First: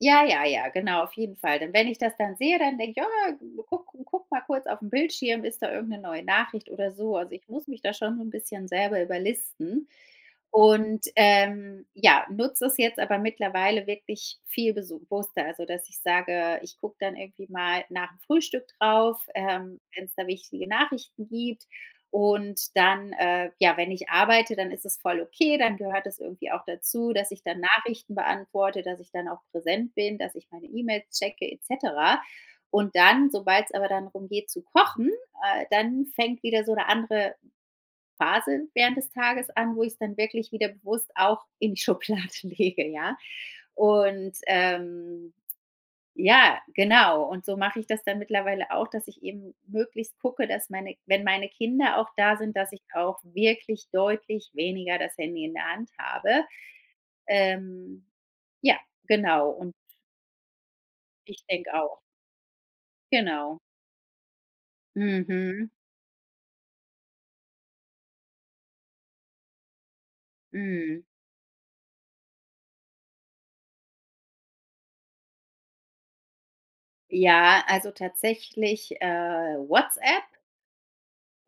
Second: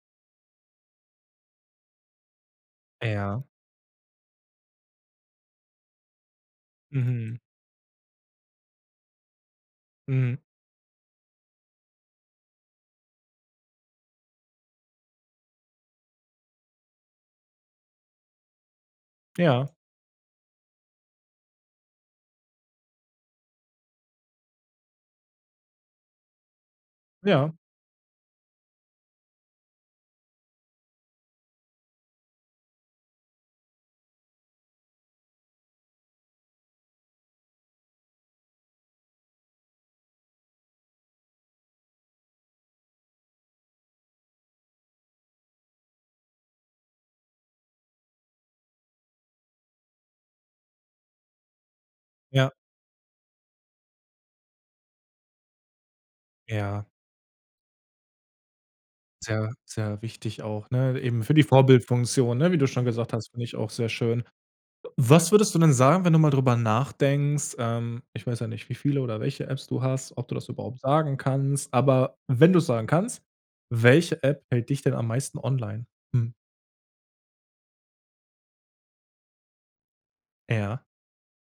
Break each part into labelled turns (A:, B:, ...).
A: Ja, ja, ja, genau, auf jeden Fall. Denn wenn ich das dann sehe, dann denk ich: „Ah,
B: Ja.
A: guck guck mal kurz aufm Bildschirm, ist da irgend 'ne neue Nachricht oder so? Also,
B: Mhm.
A: ich muss mich da schon so 'n bisschen selber überlisten
B: Mhm.
A: und, ähm, ja, nutz es jetzt aber mittlerweile wirklich viel besu wusster, also dass ich sage, ich guck dann irgendwie mal nachm Frühstück drauf,
B: Ja.
A: ähm, wenn's da wichtige Nachrichten gibt. Und dann, äh, ja, wenn ich arbeite, dann ist es voll okay, dann gehört es irgendwie auch dazu, dass ich
B: Ja.
A: dann Nachrichten beantworte, dass ich dann auch präsent bin, dass ich meine E-Mails checke et cetera. Und dann, sobald's aber dann darum geht zu kochen, äh, dann fängt wieder so 'ne andere Phase während des Tages an, wo ich's dann wirklich wieder bewusst auch in die Schublade lege, ja. Und, ähm, ja, genau. Und so mach ich das dann mittlerweile auch, dass ich eben möglichst gucke, dass meine wenn meine Kinder auch da
B: Ja.
A: sind, dass ich auch wirklich deutlich weniger das Handy in der Hand habe.
B: Ja.
A: Ähm, ja, genau
B: Sehr,
A: und
B: sehr wichtig auch, ne? Eben für die
A: Ich denk auch.
B: Vorbildfunktion, ne? Wie du schon gesagt hast, finde ich
A: Genau.
B: auch sehr schön. W was würdest du
A: Mhm.
B: denn sagen, wenn du mal drüber nachdenkst ähm, ich weiß ja nicht, wie viele oder welche Apps du hast ob du das überhaupt
A: Mhm.
B: sagen kannst, aber wenn du es sagen kannst, welche App hält dich denn am meisten online? Mhm.
A: Ja, also tatsächlich, äh, WhatsApp
B: Ja.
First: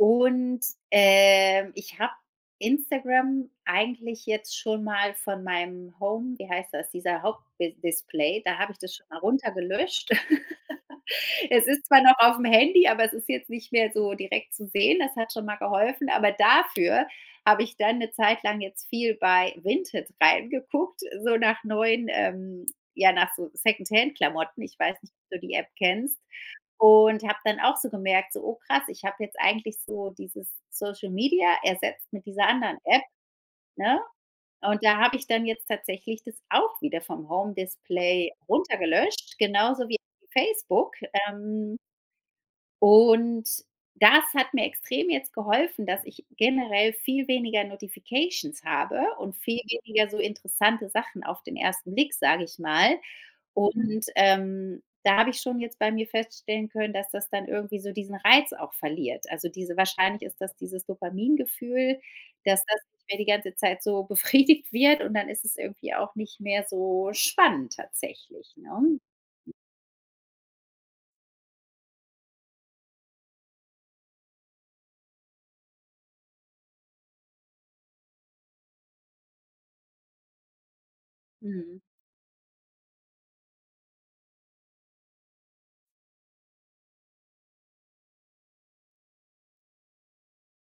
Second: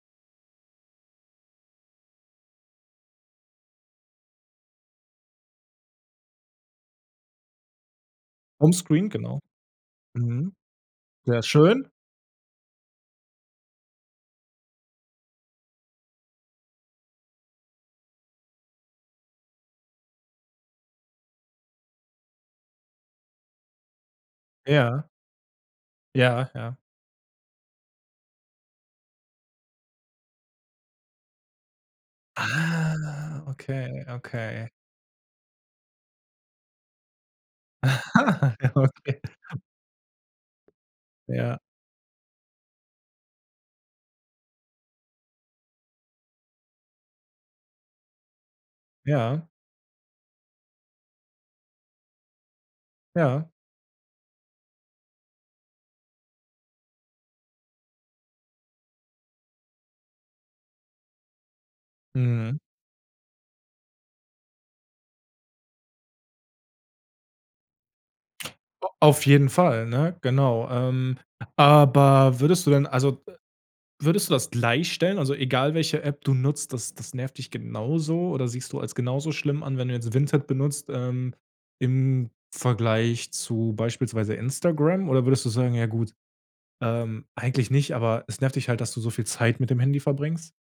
A: und, ähm, ich hab Instagram eigentlich jetzt schon mal von meinem Home wie heißt das, dieser Haupt bis Display, da hab ich das schon
B: Homescreen,
A: mal
B: genau.
A: runter gelöscht.
B: Mhm. Sehr
A: Es ist
B: schön.
A: zwar noch aufm Handy, aber es ist jetzt nicht mehr so direkt zu sehen. Das hat schon mal geholfen, aber dafür habe ich dann 'ne zeitlang jetzt viel bei Vinted reingeguckt, so nach neuen, ähm ja nach so Secondhand-Klamotten. Ich weiß
B: Ja.
A: nicht, ob du die App kennst?
B: Ja, ja.
A: Und hab dann auch so gemerkt, so: „Oh, krass. Ich hab jetzt eigentlich so dieses Social Media ersetzt mit dieser anderen App”,
B: Ah, okay,
A: ne?
B: okay.
A: Und da hab ich dann jetzt tatsächlich das auch wieder vom Home Display runter
B: Okay.
A: gelöscht, genauso wie Facebook.
B: Ja.
A: Ähm und, das hat mir extrem jetzt geholfen, dass ich generell viel weniger Notifications habe und
B: Ja.
A: viel weniger so interessante Sachen auf den ersten Blick, sag ich mal.
B: Ja.
A: Und, ähm, da hab ich schon jetzt bei mir feststellen können, dass das dann irgendwie so diesen Reiz auch verliert. Also diese wahrscheinlich ist das dieses Dopamin-Gefühl,
B: Mhm.
A: dass das nicht mehr die ganze Zeit so befriedigt wird und dann ist es irgendwie auch nicht mehr so spannend tatsächlich,
B: A
A: ne?
B: auf jeden Fall, ne? Genau. Ähm, aber würdest du denn also, äh, würdest du das gleich stellen? Also egal, welche App du nutzt, das das nervt dich genauso oder siehst du als genauso schlimm an, wenn du jetzt Vinted benutzt, ähm,
A: Mhm.
B: im Vergleich zu beispielsweise Instagram? Oder würdest du sagen: „Ja gut, ähm, eigentlich nicht”, aber es nervt dich halt, dass du so viel Zeit mit dem Handy verbringst?